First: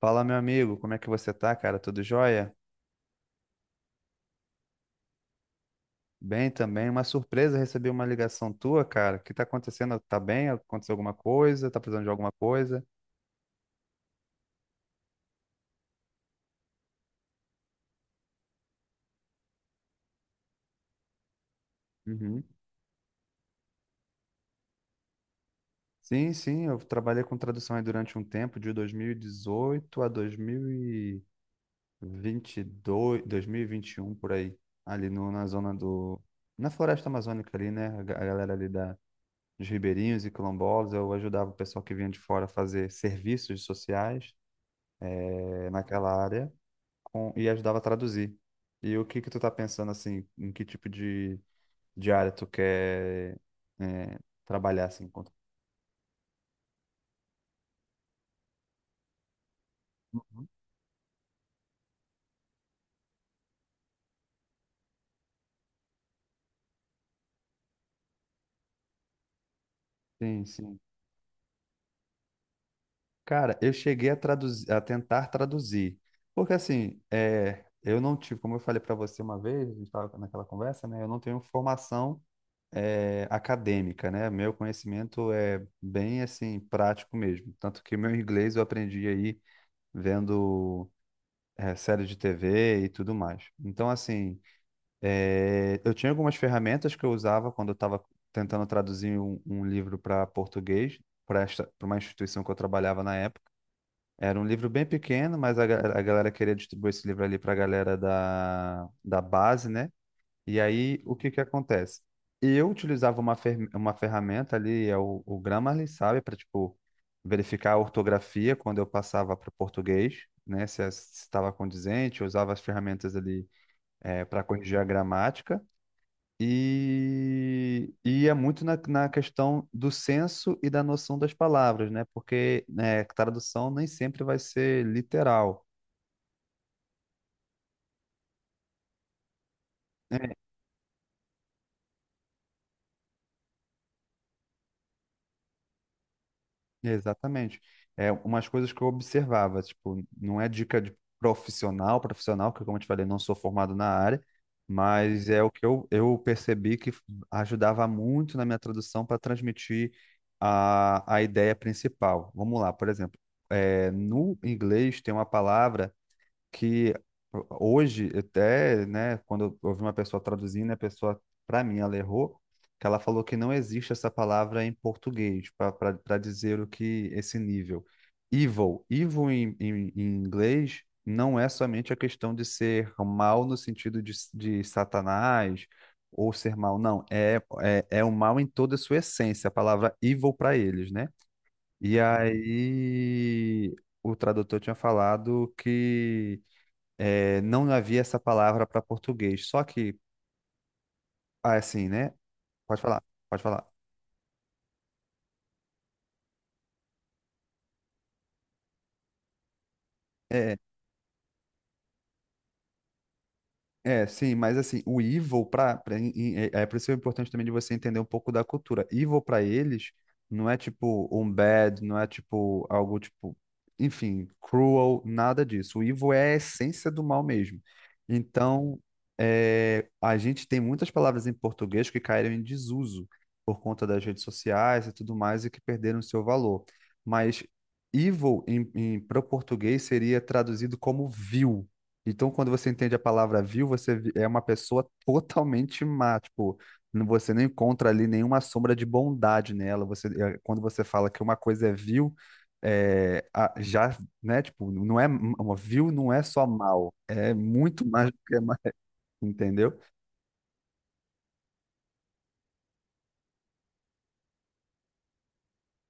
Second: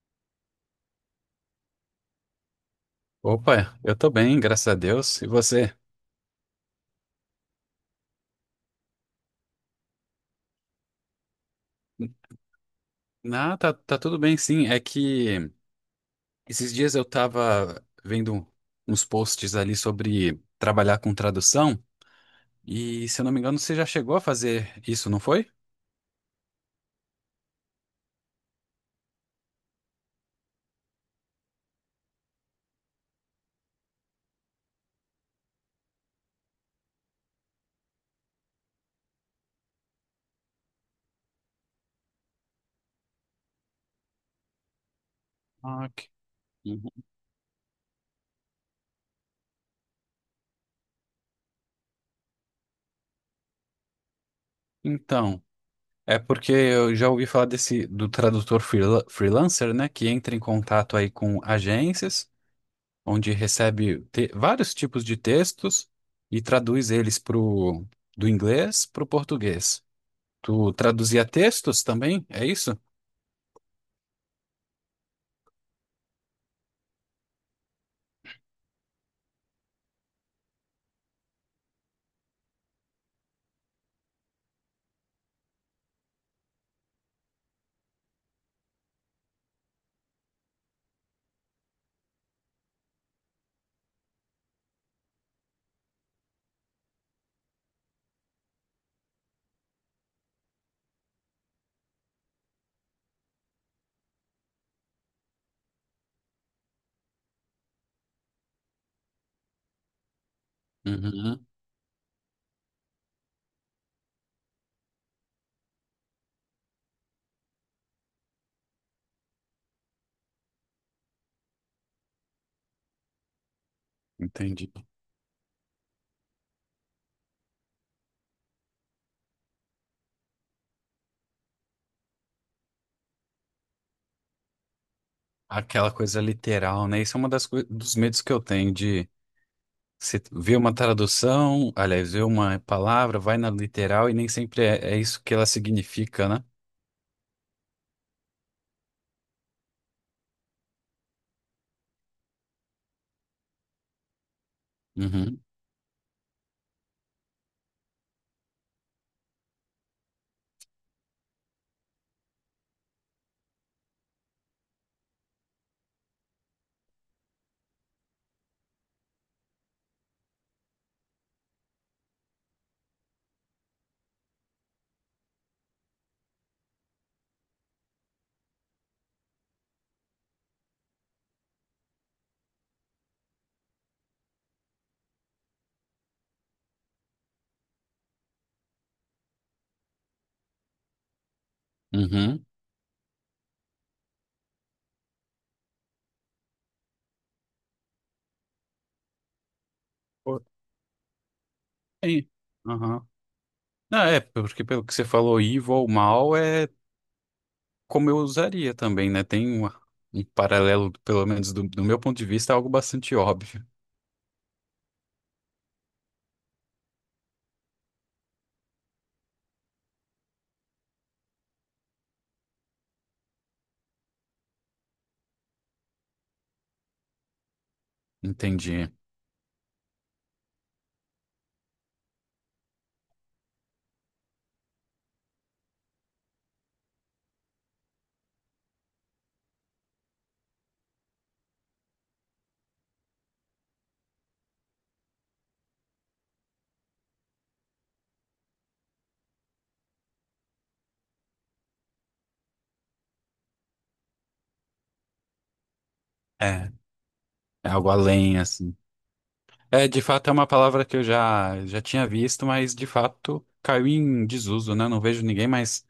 Fala, meu amigo, como é que você tá, cara? Tudo jóia? Opa, eu tô bem, graças a Deus. E você? Bem também. Uma surpresa, recebi uma ligação tua, cara. O que tá acontecendo? Tá bem? Aconteceu alguma coisa? Tá precisando de alguma coisa? Ah, tá, tá tudo bem, sim. É que esses dias eu tava vendo uns posts ali sobre trabalhar com tradução, Uhum. e se eu não me engano, você já chegou a fazer isso, não foi? Sim, eu trabalhei com tradução aí durante um tempo, de 2018 a 2022, 2021, por aí. Ali no, na zona do... Na floresta amazônica ali, né? A galera ali dos ribeirinhos e quilombolas. Eu ajudava o pessoal que vinha de fora a fazer serviços sociais, Ah, ok. naquela área. Uhum. E ajudava a traduzir. E o que que tu tá pensando assim, em que tipo de área tu quer é, trabalhar assim? Então, é porque eu já ouvi falar desse do tradutor freelancer, né, que entra em Uhum. contato aí com agências, onde vários tipos de textos e traduz eles do inglês para o português. Sim, Tu sim. traduzia textos também? É isso? Cara, eu cheguei a traduzir, a tentar traduzir, porque assim, eu não tive, como eu falei para você uma vez, a gente estava naquela conversa, né? Eu não tenho formação acadêmica, né? Meu conhecimento é bem assim prático mesmo, tanto que meu inglês eu aprendi aí vendo série de TV e tudo mais. Então assim, é, eu tinha algumas ferramentas que eu usava quando eu estava tentando traduzir um livro para português, para uma instituição que eu trabalhava na época. Era um livro bem pequeno, mas a galera queria distribuir esse livro ali para a galera da base, né? E aí, o que que Uhum, acontece? Eu utilizava uma ferramenta ali, é o Grammarly, sabe? Para, tipo, verificar a ortografia quando eu passava para o português, né? Se estava condizente, eu usava as ferramentas ali, para entendi. corrigir a gramática. E é muito na questão do senso e da noção das palavras, né? Porque né, tradução nem sempre vai ser literal. Aquela coisa literal, né? Isso é uma dos medos que eu tenho de se É, ver uma tradução, aliás, ver uma palavra, vai na literal e nem sempre é isso que ela significa, né? exatamente. É umas coisas que eu observava, tipo, não é dica de profissional, que como eu te falei, não sou formado na área, mas Uhum, é o que eu percebi que ajudava muito na minha tradução para transmitir a ideia principal. Vamos lá, por exemplo, no inglês tem uma palavra que hoje até, né, quando eu ouvi uma pessoa traduzindo, a pessoa, para mim, ela errou, que ela falou que não existe essa palavra em português para dizer o que esse nível. Evil, evil em inglês não é somente a questão de ser mal no sentido de Satanás ou ser mal, não, é o mal em toda a sua essência, a palavra evil para eles, né? E uhum. aí o tradutor tinha falado que é, não havia essa palavra para português. Só que, Pô, ah, é assim, né? é, Pode falar, aham. pode falar. Não, é, porque pelo que você falou, evil, mal, é como eu usaria também, né? Um É. paralelo, pelo menos do meu ponto de vista, é algo bastante óbvio. É, sim, mas assim, o evil é por isso que é importante também de você entender um pouco da cultura. Evil pra eles não é tipo um bad, não é tipo algo tipo, enfim, cruel, nada disso. O evil é a essência do mal mesmo. Então, Entendi. é, a gente tem muitas palavras em português que caíram em desuso por conta das redes sociais e tudo mais e que perderam seu valor. Mas evil para o português seria traduzido como vil. Então, quando você entende a palavra vil, você é uma pessoa totalmente má, tipo, você não encontra ali nenhuma sombra de bondade nela. Você, é, quando você fala que uma coisa é vil, é, a- já, né, tipo, não é m- uma vil, não é só É, mal, é é muito algo mais do que além, é mal, assim. entendeu? É, de fato, é uma palavra que já tinha visto, mas de fato caiu em desuso, né? Não vejo ninguém mais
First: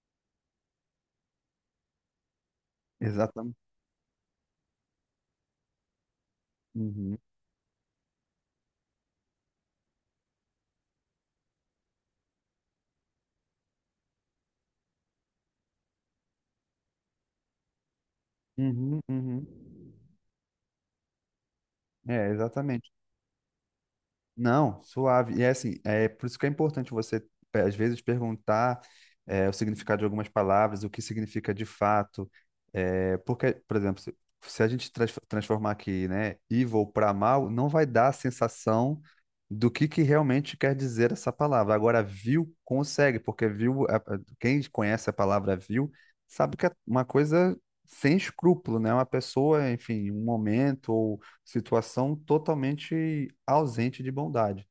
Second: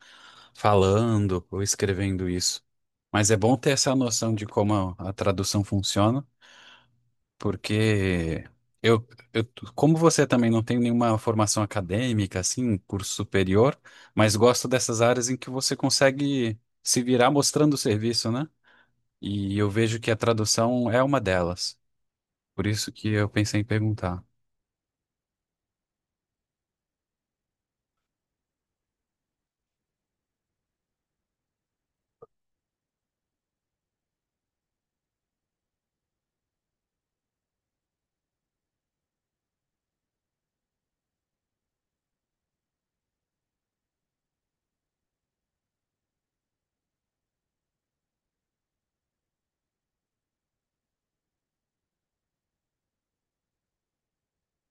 falando ou escrevendo isso. Mas é Exatamente. bom ter essa noção de como a tradução funciona. Uhum, Porque eu, eu, como você também não tem nenhuma formação acadêmica, assim, curso superior, mas gosto dessas áreas em que você consegue se virar mostrando o serviço, né? uhum. E eu vejo que a tradução é uma delas. É, Por exatamente. isso que eu pensei em perguntar. Não, suave. E é assim, é por isso que é importante você, às vezes, perguntar o significado de algumas palavras, o que significa de fato. É, porque, por exemplo, se a gente transformar aqui, né, evil para mal, não vai dar a sensação do que realmente quer dizer essa palavra. Agora, vil consegue, porque vil, quem conhece a palavra vil sabe que é uma coisa sem escrúpulo, né? Uma pessoa, enfim, um momento situação totalmente ausente de bondade.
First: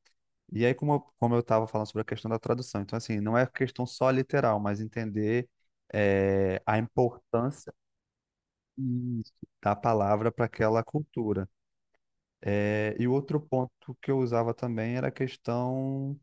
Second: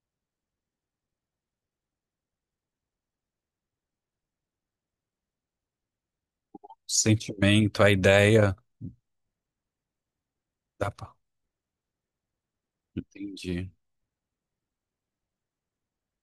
E aí, como como eu estava falando sobre a questão da tradução, então, assim, não é questão só literal, mas entender O a importância. sentimento, a ideia. Isso. Da palavra para aquela Dá pra... cultura. Eh, e o outro Entendi. ponto que eu usava também era a questão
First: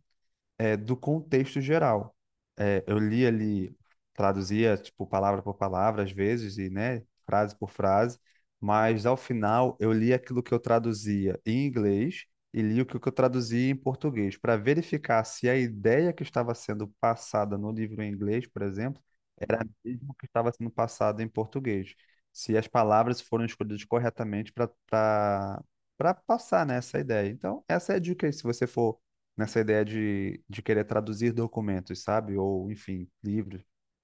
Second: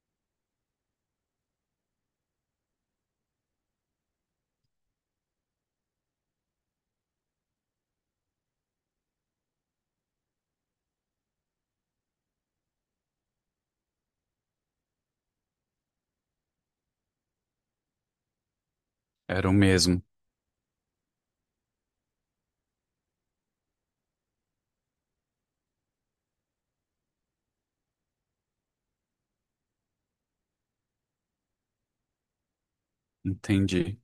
do contexto geral. É, eu li ali, traduzia, tipo, palavra por palavra, às vezes, e, né, frase por frase, mas ao final eu li aquilo que eu traduzia em inglês e li o que eu traduzia em português, para verificar se a ideia que estava sendo passada no livro em inglês, por exemplo, Era o era a mesmo. mesma que estava sendo passada em português. Se as palavras foram escolhidas corretamente para passar, né, essa ideia. Então, essa é a dica aí, se você for nessa ideia de querer traduzir documentos, sabe? Ou, enfim, livros. Entendi.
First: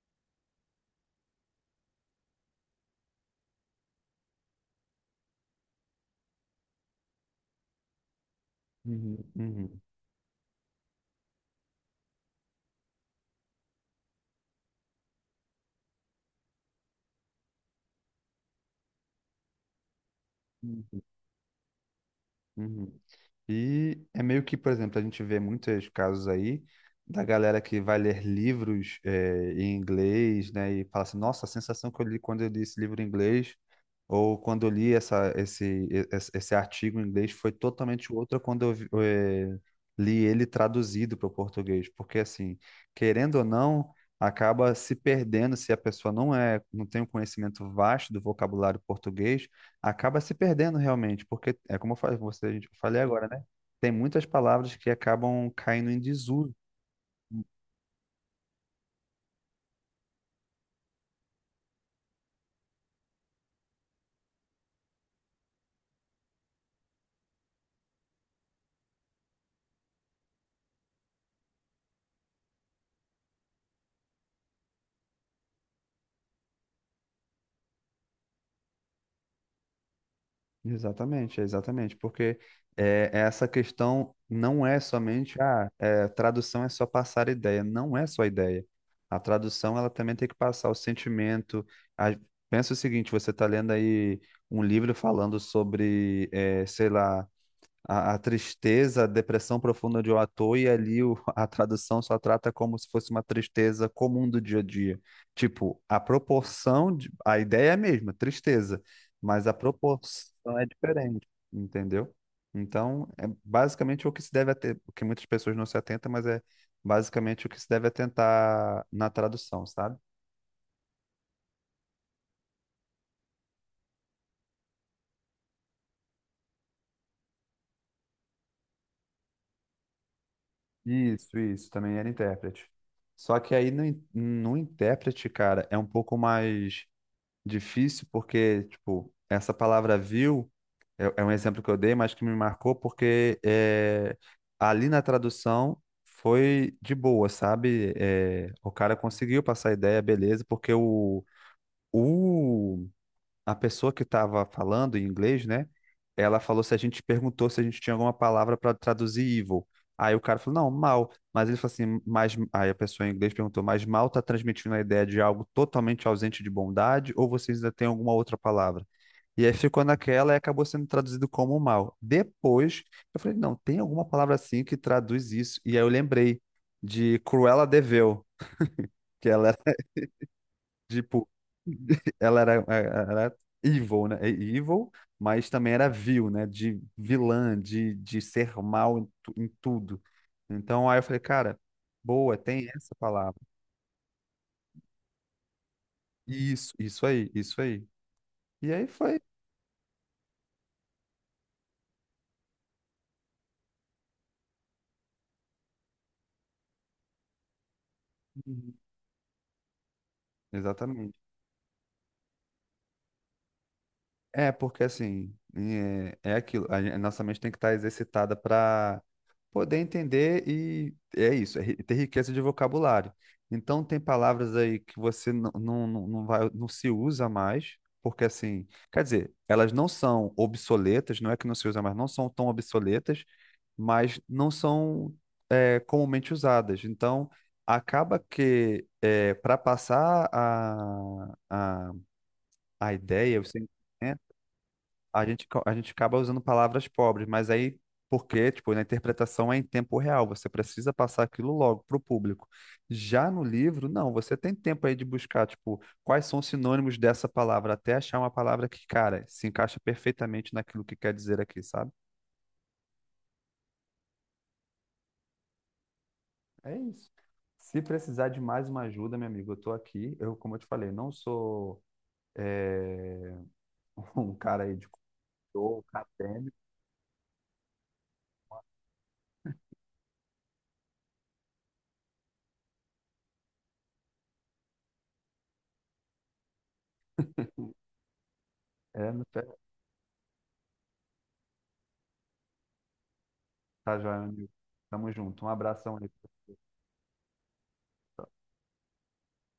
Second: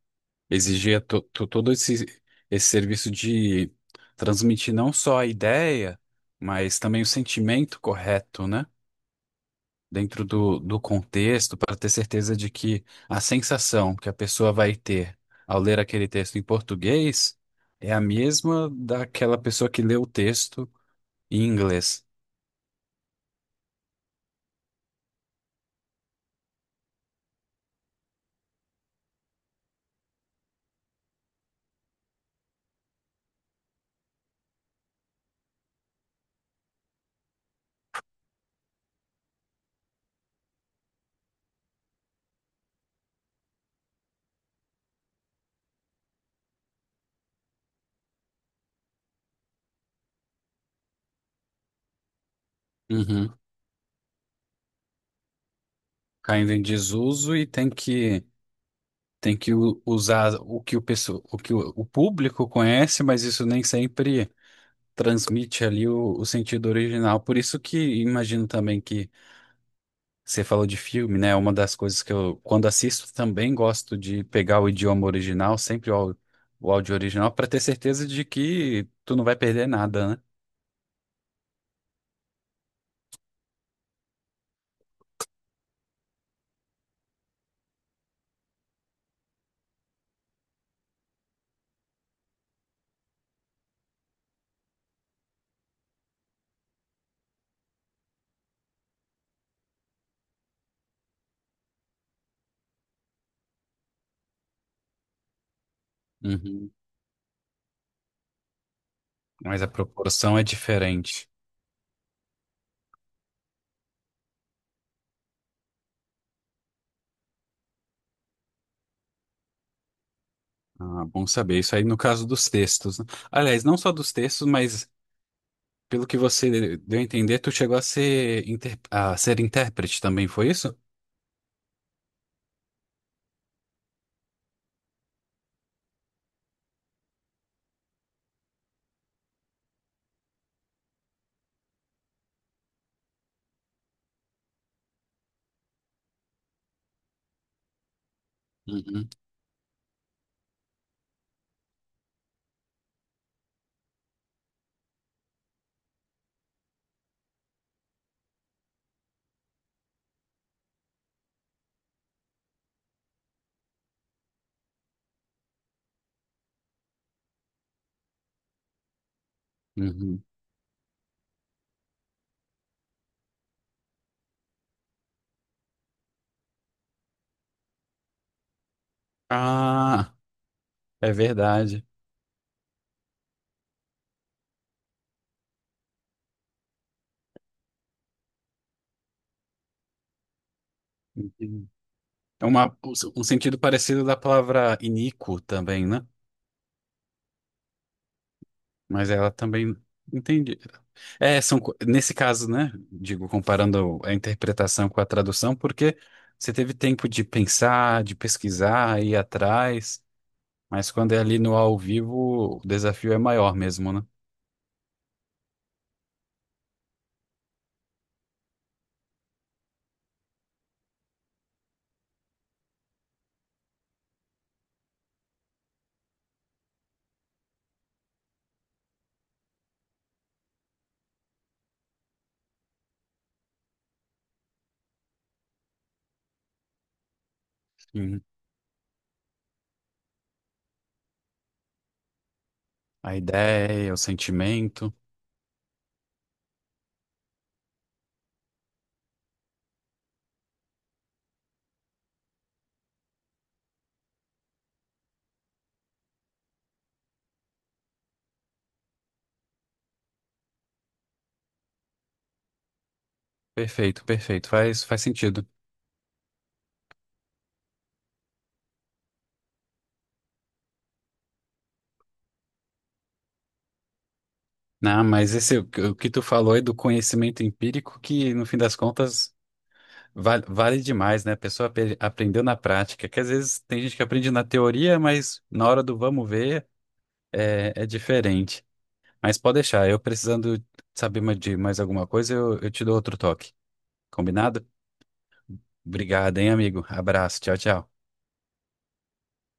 Exigia todo esse serviço de transmitir não só a ideia, mas também o sentimento correto, né? Uhum, Uhum, Dentro do contexto, para ter certeza de que a sensação que a pessoa vai ter ao ler aquele texto em português é a mesma daquela pessoa que lê o texto uhum. em inglês. Uhum. E é meio que, por exemplo, a gente vê muitos casos aí da galera que vai ler livros em inglês, né, e fala assim, nossa, a sensação que eu li quando eu li esse livro em inglês, ou quando eu li essa, esse, e- esse, esse artigo em inglês foi totalmente outra quando eu li ele traduzido para o português, porque assim, querendo ou não, acaba se perdendo se a pessoa não é, não tem um conhecimento vasto do vocabulário português, acaba se perdendo realmente, porque é como eu falei, você, eu falei agora, Uhum. né? Tem muitas palavras que acabam caindo em Caindo desuso. em desuso e tem que usar o que o pessoa, o que o público conhece, mas isso nem sempre transmite ali o sentido original. Por isso que imagino também que você falou de filme, né? Uma das coisas que eu, quando assisto, também gosto de pegar o idioma original, sempre o áudio original, para ter certeza de que tu não vai perder nada, né? Exatamente, exatamente, porque essa questão não é somente a tradução é só passar ideia, não é só ideia. A tradução ela também tem que passar o sentimento. A- Pensa o seguinte, você está lendo aí um livro falando sobre, é, sei lá, a tristeza, a depressão profunda de um ator, e ali a tradução só trata como se fosse uma tristeza comum do dia a dia. Tipo, Uhum. A ideia é a mesma, tristeza, mas a Mas a proporção é proporção é diferente, diferente. entendeu? Então, é basicamente o que se deve ater, o que muitas pessoas não se atentam, mas é basicamente o que se deve atentar na tradução, sabe? Ah, bom saber. Isso aí no caso dos textos, né? Aliás, não só dos textos, mas pelo que você deu a entender, tu chegou a ser intérprete também, foi isso? Isso, também era intérprete. Só que aí no intérprete, cara, é um pouco mais difícil porque, tipo, essa palavra viu é um exemplo que eu dei, mas que me marcou porque é, ali na tradução foi de boa, sabe? É, o cara Uhum. conseguiu passar a ideia, beleza, porque o a pessoa que estava falando em inglês, né? Ela falou se a gente perguntou se a gente tinha alguma palavra para traduzir evil. Aí o cara falou, não, mal. Mas ele falou assim, mas. Aí a pessoa em inglês perguntou, mas mal está transmitindo a ideia de algo totalmente ausente de bondade, ou vocês ainda têm alguma outra palavra? E aí ficou Uhum. naquela e acabou sendo traduzido como mal. Depois, eu falei, não, tem alguma palavra assim que traduz isso. E aí eu lembrei de Cruella de Vil, que ela era. Ah, é Tipo, verdade. ela era evil, né? É Evil, mas também era vil, né? De vilã, de ser mal em tudo. Então aí eu falei, cara, boa, É tem uma, essa um palavra. sentido parecido da palavra iníquo também, né? Isso aí. E aí Mas foi. ela também entendi. É, são, nesse caso, né? Digo, comparando a interpretação com a tradução, porque você teve tempo de pensar, de Uhum. pesquisar, ir atrás, mas quando Exatamente. é ali no ao vivo, o desafio é maior mesmo, né? É, porque assim, é aquilo, a nossa mente tem que estar exercitada para poder entender e é isso, ter riqueza de vocabulário. Então tem palavras aí que você não vai, não se usa mais, porque assim, quer dizer, elas não são obsoletas, não é que não se usa mais, não são tão obsoletas, mas não são comumente usadas. Então acaba Sim. que para passar a A ideia, você, ideia, o é, sentimento. a gente, a gente acaba usando palavras pobres, mas aí, porque, tipo, na interpretação é em tempo real, você precisa passar aquilo logo para o público. Já no livro, não, você tem tempo aí de buscar, tipo, quais são os sinônimos dessa palavra, até achar uma palavra que, cara, se encaixa perfeitamente naquilo que quer dizer aqui, sabe? Perfeito, perfeito. Faz sentido. É isso. Se precisar de mais uma ajuda, meu amigo, eu tô aqui. Eu, como eu te falei, não sou eh, um cara aí de Não, mas esse, cultor, o que tu acadêmico. falou é do conhecimento empírico que, no fim das contas, vale, vale demais, né? A pessoa aprendeu na prática, que às vezes tem gente que aprende na teoria, mas na hora do vamos ver é, é diferente. É, não Mas tá pode deixar, eu precisando saber de mais alguma coisa, eu te dou outro toque. Tá joia, meu amigo. Combinado? Tamo junto. Um abração Obrigado, aí. hein, amigo? Abraço, tchau, tchau.